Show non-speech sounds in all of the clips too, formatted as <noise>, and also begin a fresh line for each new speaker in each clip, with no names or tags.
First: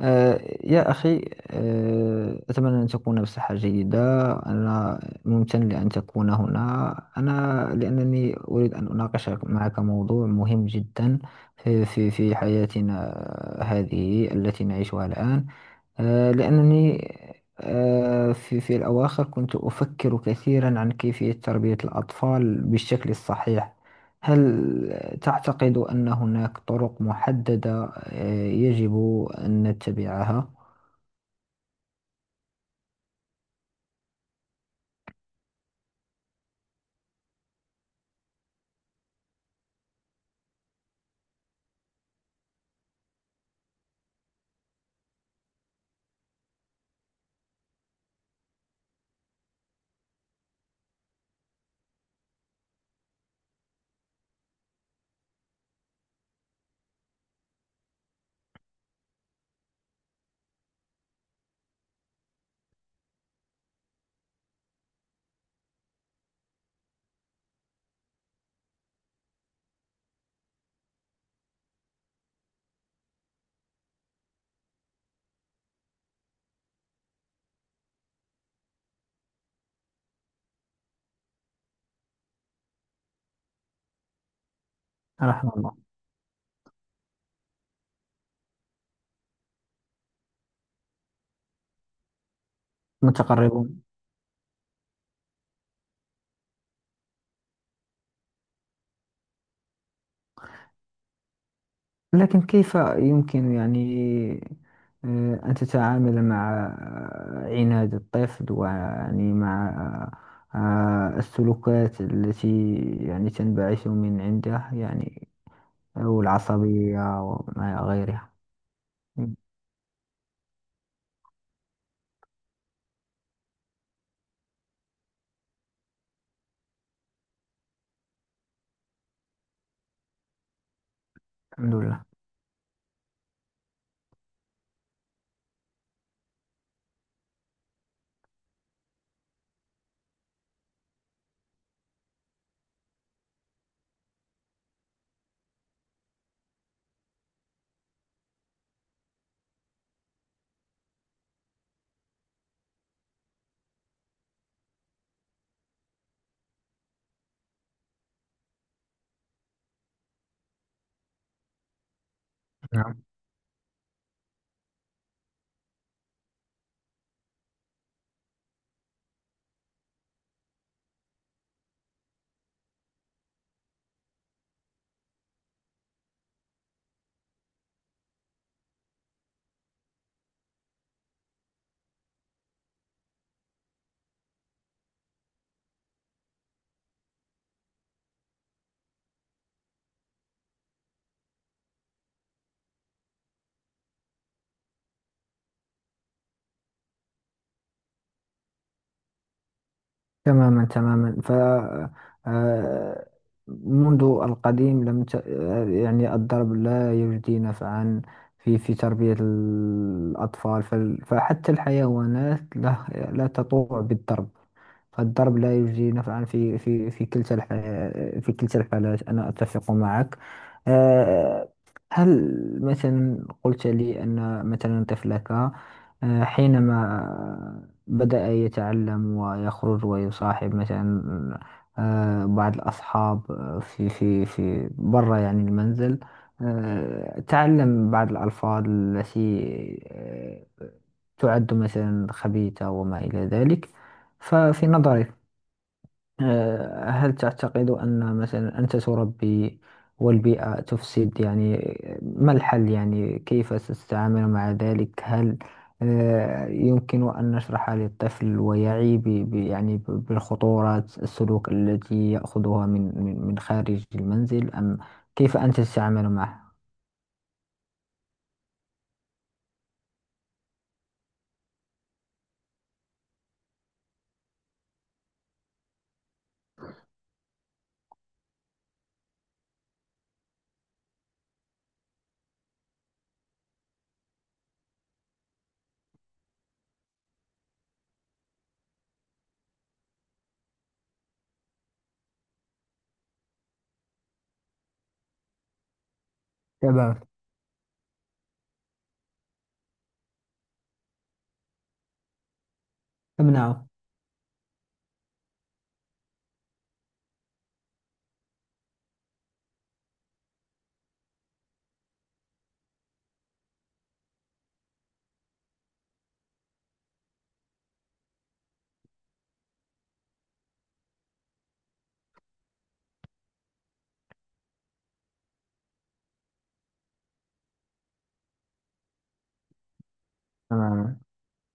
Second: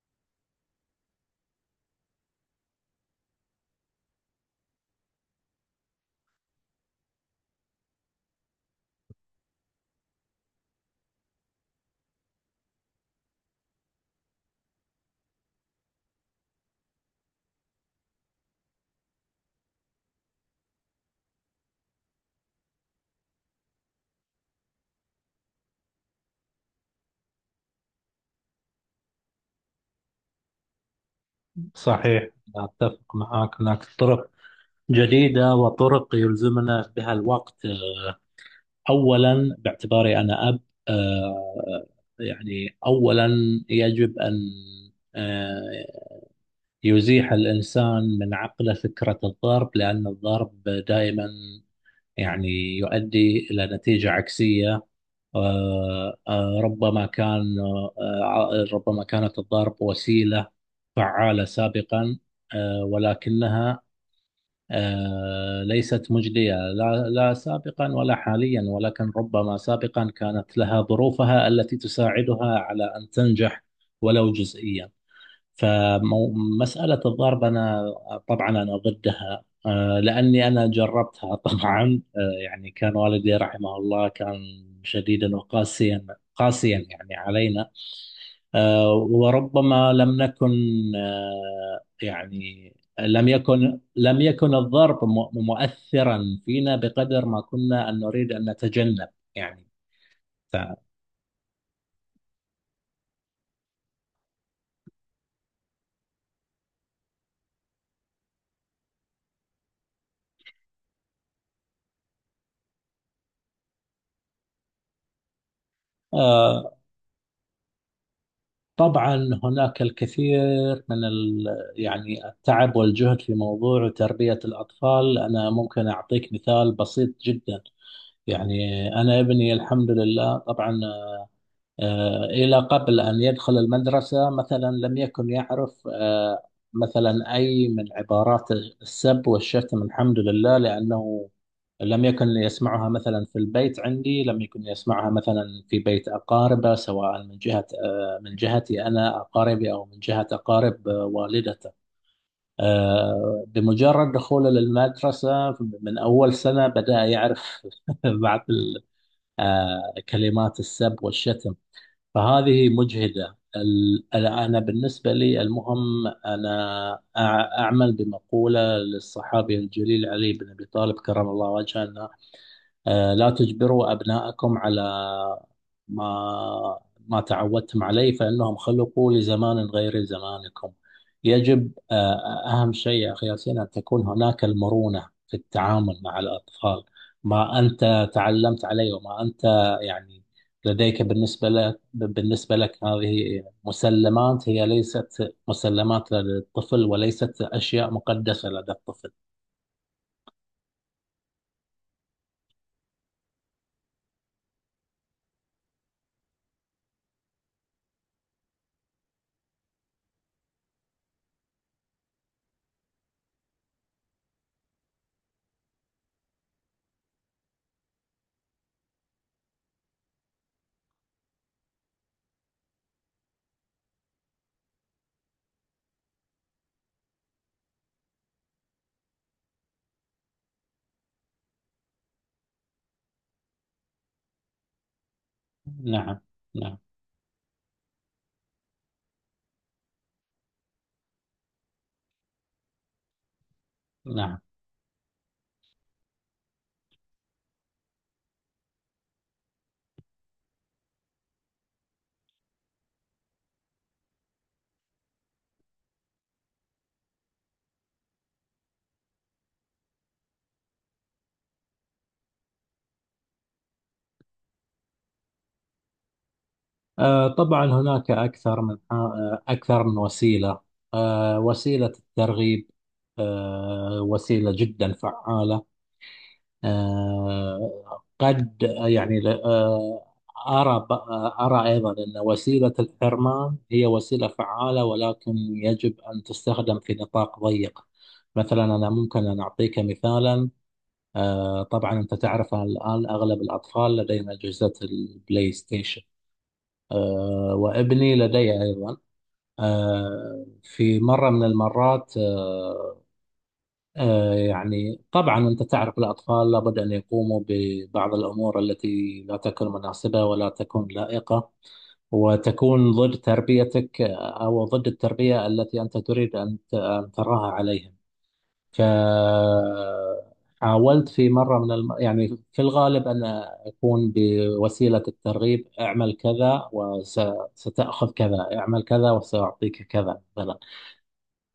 يا أخي. أتمنى أن تكون بصحة جيدة. أنا ممتن لأن تكون هنا. أنا لأنني أريد أن أناقش معك موضوع مهم جدا في حياتنا هذه التي نعيشها الآن. لأنني في الأواخر كنت أفكر كثيرا عن كيفية تربية الأطفال بالشكل الصحيح. هل تعتقد أن هناك طرق محددة يجب أن نتبعها؟
صحيح، أتفق معك. هناك طرق جديدة وطرق يلزمنا بها الوقت. أولا باعتباري أنا أب، آه، يعني أولا يجب أن آه، يزيح الإنسان من عقله فكرة الضرب، لأن الضرب دائما يعني يؤدي إلى نتيجة عكسية. آه، آه، ربما كان ربما كانت الضرب وسيلة فعالة سابقا، ولكنها ليست مجدية لا لا سابقا ولا حاليا، ولكن ربما سابقا كانت لها ظروفها التي تساعدها على أن تنجح ولو جزئيا. فمسألة الضرب أنا طبعا أنا ضدها، لأني أنا جربتها <laughs> طبعا. يعني كان والدي رحمه الله كان شديدا
رحم الله.
وقاسيا. قاسيا يعني علينا. وربما لم نكن يعني لم يكن
متقربون.
لم يكن الضرب مؤثرا فينا بقدر ما كنا أن نريد أن نتجنب. يعني ف-
لكن كيف يمكن، يعني أن تتعامل مع عناد الطفل، ويعني مع السلوكات التي يعني تنبعث من عنده، يعني
آه،
والعصبية وما إلى غيرها.
طبعا هناك الكثير من يعني التعب والجهد في موضوع تربية الأطفال. أنا ممكن أعطيك مثال بسيط جدا. يعني أنا ابني الحمد لله طبعا،
الحمد لله.
إلى قبل أن يدخل المدرسة مثلا لم يكن يعرف مثلا أي من عبارات السب والشتم، الحمد لله، لأنه لم يكن يسمعها مثلا في البيت عندي، لم يكن يسمعها مثلا في بيت أقاربه، سواء من جهة آه، من جهتي أنا أقاربي، أو من جهة أقارب والدته. بمجرد دخوله للمدرسة من أول سنة بدأ يعرف <laughs> بعض كلمات السب والشتم. فهذه مجهدة. أنا بالنسبة لي المهم، أنا أعمل بمقولة للصحابي الجليل علي بن أبي طالب كرم الله وجهه: لا تجبروا أبناءكم على ما ما تعودتم عليه، فإنهم خلقوا لزمان غير زمانكم. يجب آه، أهم شيء يا أخي ياسين أن تكون هناك المرونة في التعامل مع الأطفال. ما أنت تعلمت عليه وما أنت يعني لديك، بالنسبة لك هذه مسلمات، هي ليست مسلمات للطفل وليست أشياء مقدسة لدى الطفل.
تماما ف آه، منذ القديم لم ت... آه، يعني الضرب لا يجدي نفعا في تربية الأطفال. فحتى الحيوانات لا تطوع بالضرب. فالضرب لا يجدي نفعا في في كلتا الحالات، أنا أتفق معك. آه، هل مثلا قلت لي أن مثلا طفلك حينما بدأ يتعلم ويخرج ويصاحب مثلا بعض الأصحاب في برا يعني المنزل،
نعم، نعم،
تعلم بعض الألفاظ التي آه، تعد مثلا خبيثة وما إلى ذلك.
نعم.
ففي نظرك هل تعتقد أن مثلا أنت تربي والبيئة تفسد، يعني ما الحل؟ يعني كيف ستتعامل مع ذلك؟ هل يمكن أن نشرح للطفل ويعي يعني بالخطورات السلوك التي يأخذها من خارج المنزل، أم كيف أنت تتعامل معه؟
طبعا هناك أكثر من وسيلة. وسيلة الترغيب وسيلة جدا فعالة. قد يعني أرى أرى أيضا أن وسيلة الحرمان هي وسيلة فعالة، ولكن يجب أن تستخدم في نطاق ضيق. مثلا أنا ممكن أن أعطيك مثالا. طبعا أنت تعرف الآن أغلب الأطفال لديهم أجهزة البلاي ستيشن،
تمام.
وابني لدي أيضا. في مرة من المرات
امنعه.
يعني طبعا أنت تعرف الأطفال لابد أن يقوموا ببعض الأمور التي لا تكون مناسبة ولا تكون لائقة، وتكون ضد تربيتك، أو ضد التربية التي أنت تريد أن تراها عليهم. ك حاولت في مرة من يعني في الغالب أن أكون بوسيلة الترغيب، اعمل كذا وستأخذ كذا، اعمل كذا وسأعطيك كذا مثلا.
تماما.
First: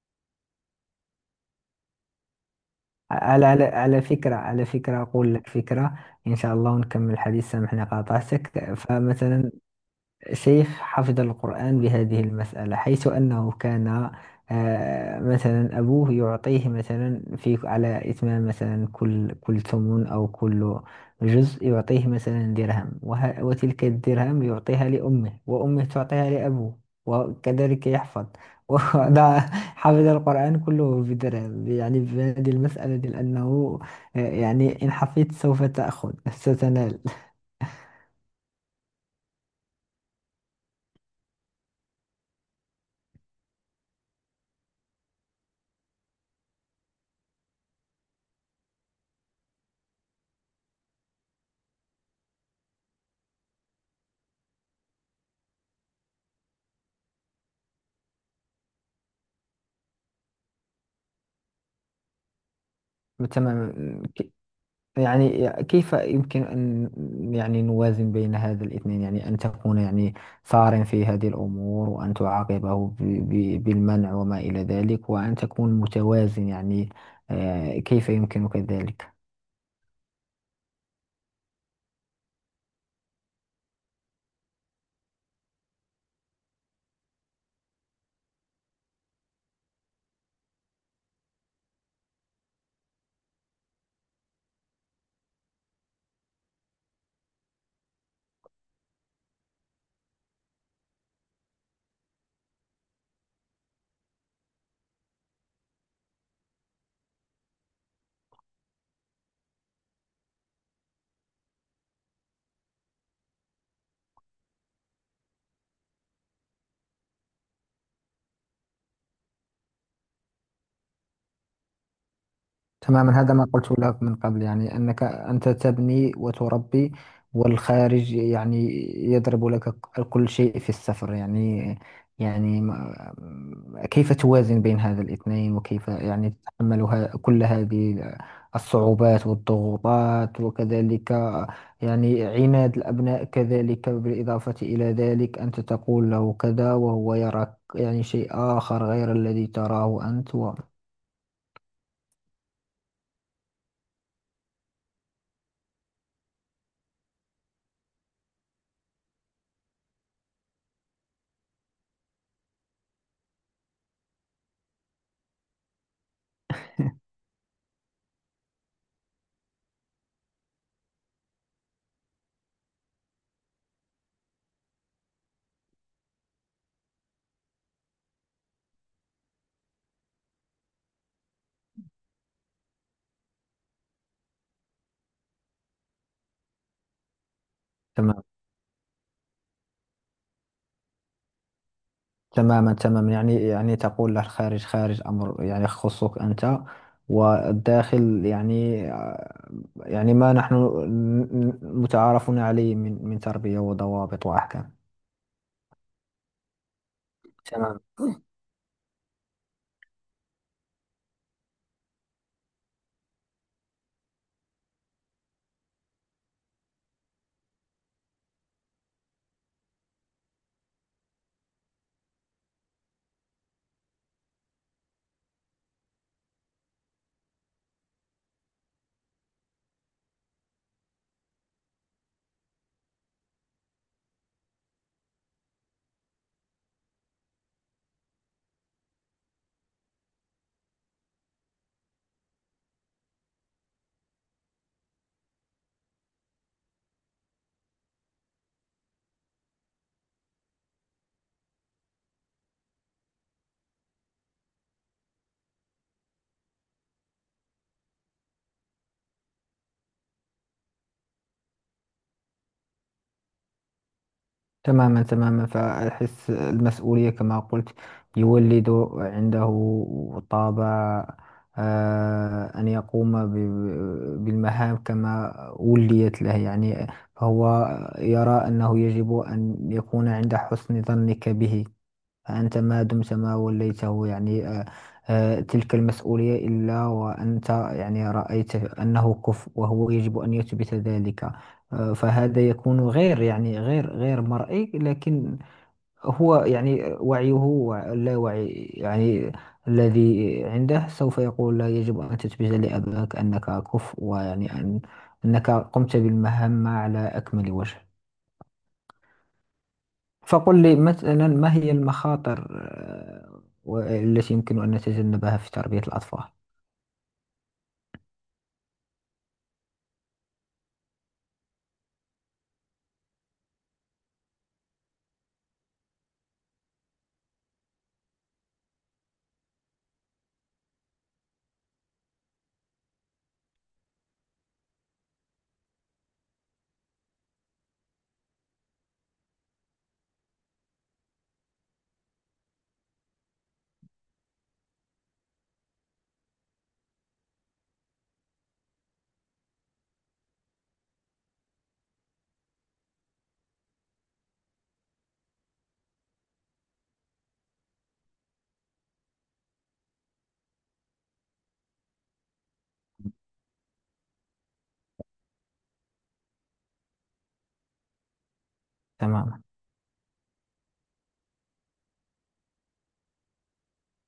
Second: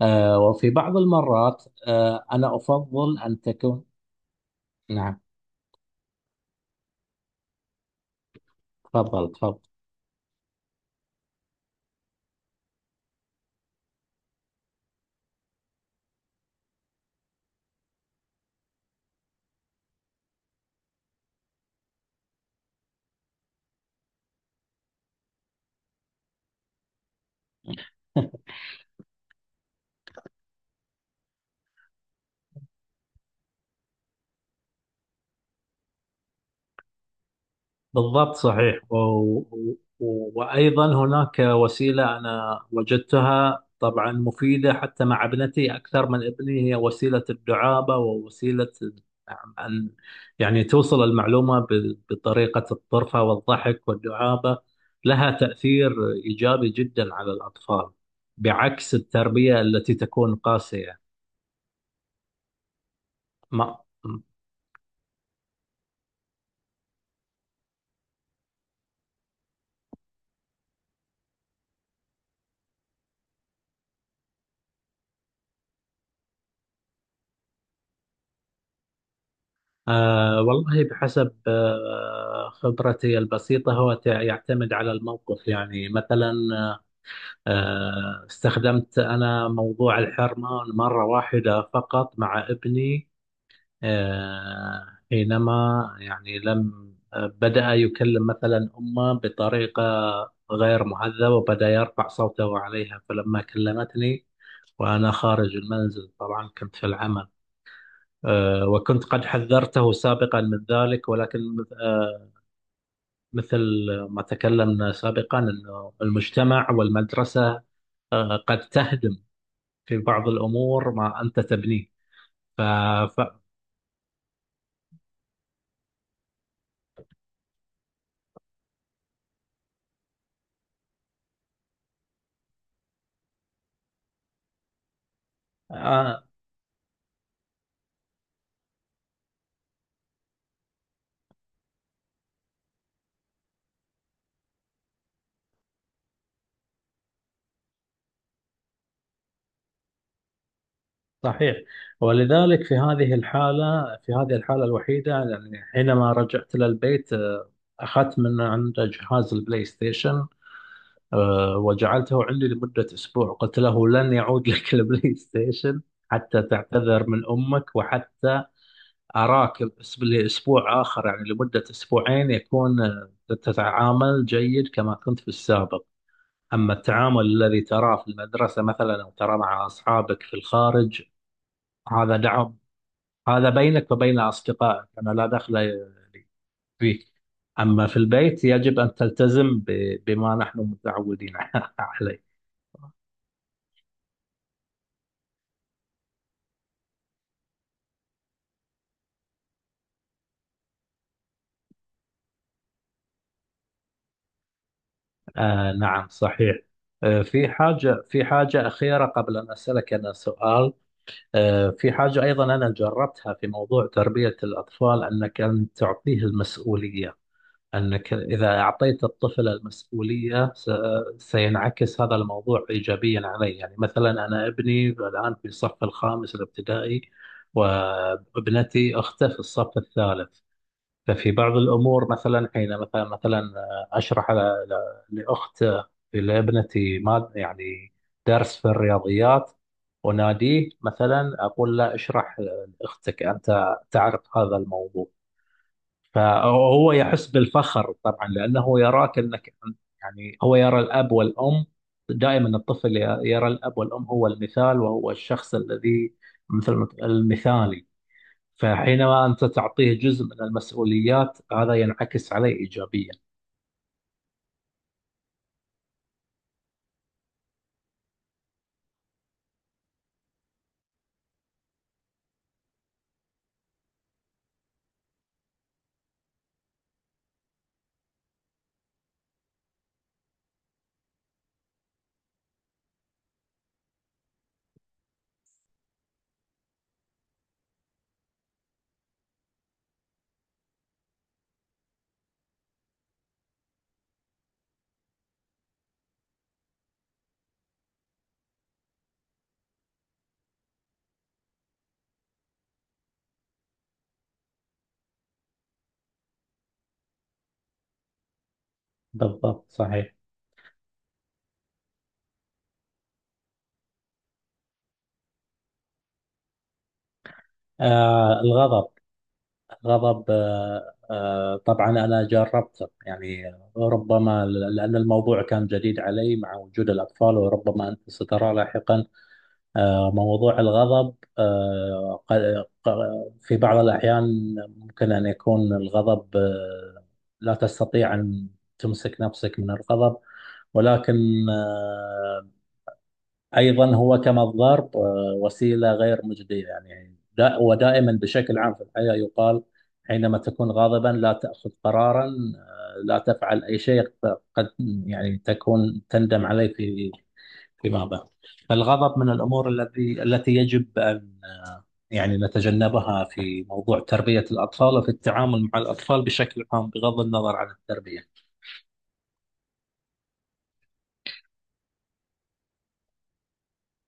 وفي بعض المرات أنا أفضل أن
على على
تكون.
على فكرة على فكرة
نعم،
أقول لك فكرة، إن شاء الله، ونكمل الحديث. سامحني قاطعتك.
تفضل
فمثلا
تفضل.
سيف حفظ القرآن بهذه المسألة، حيث أنه كان مثلا أبوه يعطيه مثلا في على إتمام مثلا كل ثمن أو كل جزء يعطيه مثلا درهم، وتلك الدرهم يعطيها لأمه، وأمه تعطيها لأبوه، وكذلك يحفظ. <laughs> وده حفظ القرآن كله بدرهم، يعني بهذه المسألة دي، لأنه يعني إن حفظت سوف تأخذ، ستنال.
بالضبط صحيح. وأيضا هناك وسيلة أنا وجدتها طبعا مفيدة حتى مع ابنتي أكثر من ابني، هي وسيلة الدعابة، ووسيلة أن يعني توصل المعلومة بطريقة الطرفة والضحك والدعابة. لها تأثير إيجابي جدا على الأطفال، بعكس التربية التي تكون قاسية. ما
تمام. يعني كيف يمكن أن يعني نوازن بين هذا الاثنين؟ يعني أن تكون يعني ثار في هذه الأمور، وأن تعاقبه بالمنع وما إلى ذلك، وأن تكون متوازن، يعني كيف يمكنك ذلك؟
آه والله بحسب خبرتي البسيطة هو يعتمد على الموقف. يعني مثلا استخدمت أنا موضوع الحرمة مرة واحدة فقط مع ابني، حينما يعني لم آه، بدأ يكلم مثلا أمه بطريقة غير مهذبة، وبدأ يرفع صوته عليها. فلما كلمتني وأنا خارج المنزل، طبعا كنت في العمل، وكنت قد حذرته سابقا من ذلك، ولكن آه، مثل ما تكلمنا سابقا أنه المجتمع والمدرسة قد تهدم في بعض الأمور ما أنت تبنيه. ف... ف...
تماما. هذا ما قلت لك من قبل، يعني أنك أنت تبني وتربي، والخارج يعني يضرب لك كل شيء في السفر، يعني يعني ما- كيف توازن بين هذا الاثنين؟ وكيف
آه،
يعني تتحمل كل هذه الصعوبات والضغوطات؟ وكذلك يعني عناد الأبناء كذلك، بالإضافة إلى ذلك، أنت تقول له كذا وهو يراك يعني شيء آخر غير الذي تراه أنت و...
صحيح. ولذلك في هذه الحالة، الوحيدة، يعني حينما رجعت إلى البيت أخذت من عنده جهاز البلاي ستيشن. وجعلته عندي لمدة أسبوع. قلت له: لن يعود لك <laughs> البلاي ستيشن حتى تعتذر من أمك، وحتى أراك لأسبوع آخر، يعني لمدة أسبوعين، يكون تتعامل جيد كما كنت في السابق. أما التعامل الذي تراه في المدرسة مثلا، أو تراه مع أصحابك في الخارج، هذا دعم، هذا بينك وبين أصدقائك، أنا لا دخل فيك. أما في البيت يجب أن تلتزم بما نحن متعودين <laughs> عليه.
تماما، يعني يعني تقول له الخارج خارج، أمر يعني يخصك أنت، والداخل يعني يعني ما نحن متعارفون عليه من تربية وضوابط وأحكام.
نعم، صحيح. في
تمام.
حاجة في حاجة أخيرة قبل أن أسألك أنا سؤال. في حاجة أيضا أنا جربتها في موضوع تربية الأطفال، أنك أن تعطيه المسؤولية. أنك إذا أعطيت الطفل المسؤولية سينعكس هذا الموضوع إيجابيا عليه. يعني مثلا أنا ابني الآن في الصف الخامس الابتدائي، وابنتي أخته في الصف الثالث. ففي بعض الأمور مثلا حين مثلا أشرح ل- ل- لأخت لابنتي ما يعني درس في الرياضيات، وناديه مثلا أقول له: اشرح لأختك، أنت تعرف هذا الموضوع. فهو يحس بالفخر طبعا، لأنه يراك أنك يعني، هو يرى الأب والأم دائما، الطفل يرى الأب والأم هو المثال، وهو الشخص الذي مثل المثالي. فحينما أنت تعطيه جزء من المسؤوليات هذا ينعكس عليه إيجابيا.
تماما. فأحس المسؤولية كما قلت يولد عنده طابع أن يقوم بالمهام كما وليت له، يعني فهو يرى أنه يجب أن يكون عند حسن ظنك به. فأنت ما دمت ما وليته، يعني تلك المسؤولية، إلا وأنت يعني رأيت أنه كفء، وهو يجب أن يثبت ذلك. فهذا يكون غير، يعني غير مرئي، لكن هو يعني وعيه، لا وعي، يعني الذي عنده، سوف يقول لا، يجب أن تثبت لأباك أنك كفء، ويعني أن أنك قمت بالمهمة على أكمل وجه.
بالضبط صحيح.
فقل لي مثلا، ما هي المخاطر التي يمكن أن نتجنبها في تربية الأطفال؟
الغضب، الغضب، طبعا أنا جربته. يعني ربما لأن الموضوع كان جديد علي مع وجود الأطفال، وربما أنت سترى لاحقا موضوع الغضب. في بعض الأحيان ممكن أن يكون الغضب، لا تستطيع أن تمسك نفسك من الغضب. ولكن ايضا هو كما الضرب وسيله غير مجديه. يعني دا ودائما بشكل عام في الحياه يقال: حينما تكون غاضبا لا تاخذ قرارا، لا تفعل اي شيء قد يعني تكون تندم عليه فيما بعد. فالغضب من الامور التي يجب ان يعني نتجنبها في موضوع تربيه الاطفال، وفي التعامل مع الاطفال بشكل عام بغض النظر عن التربيه.
تماما.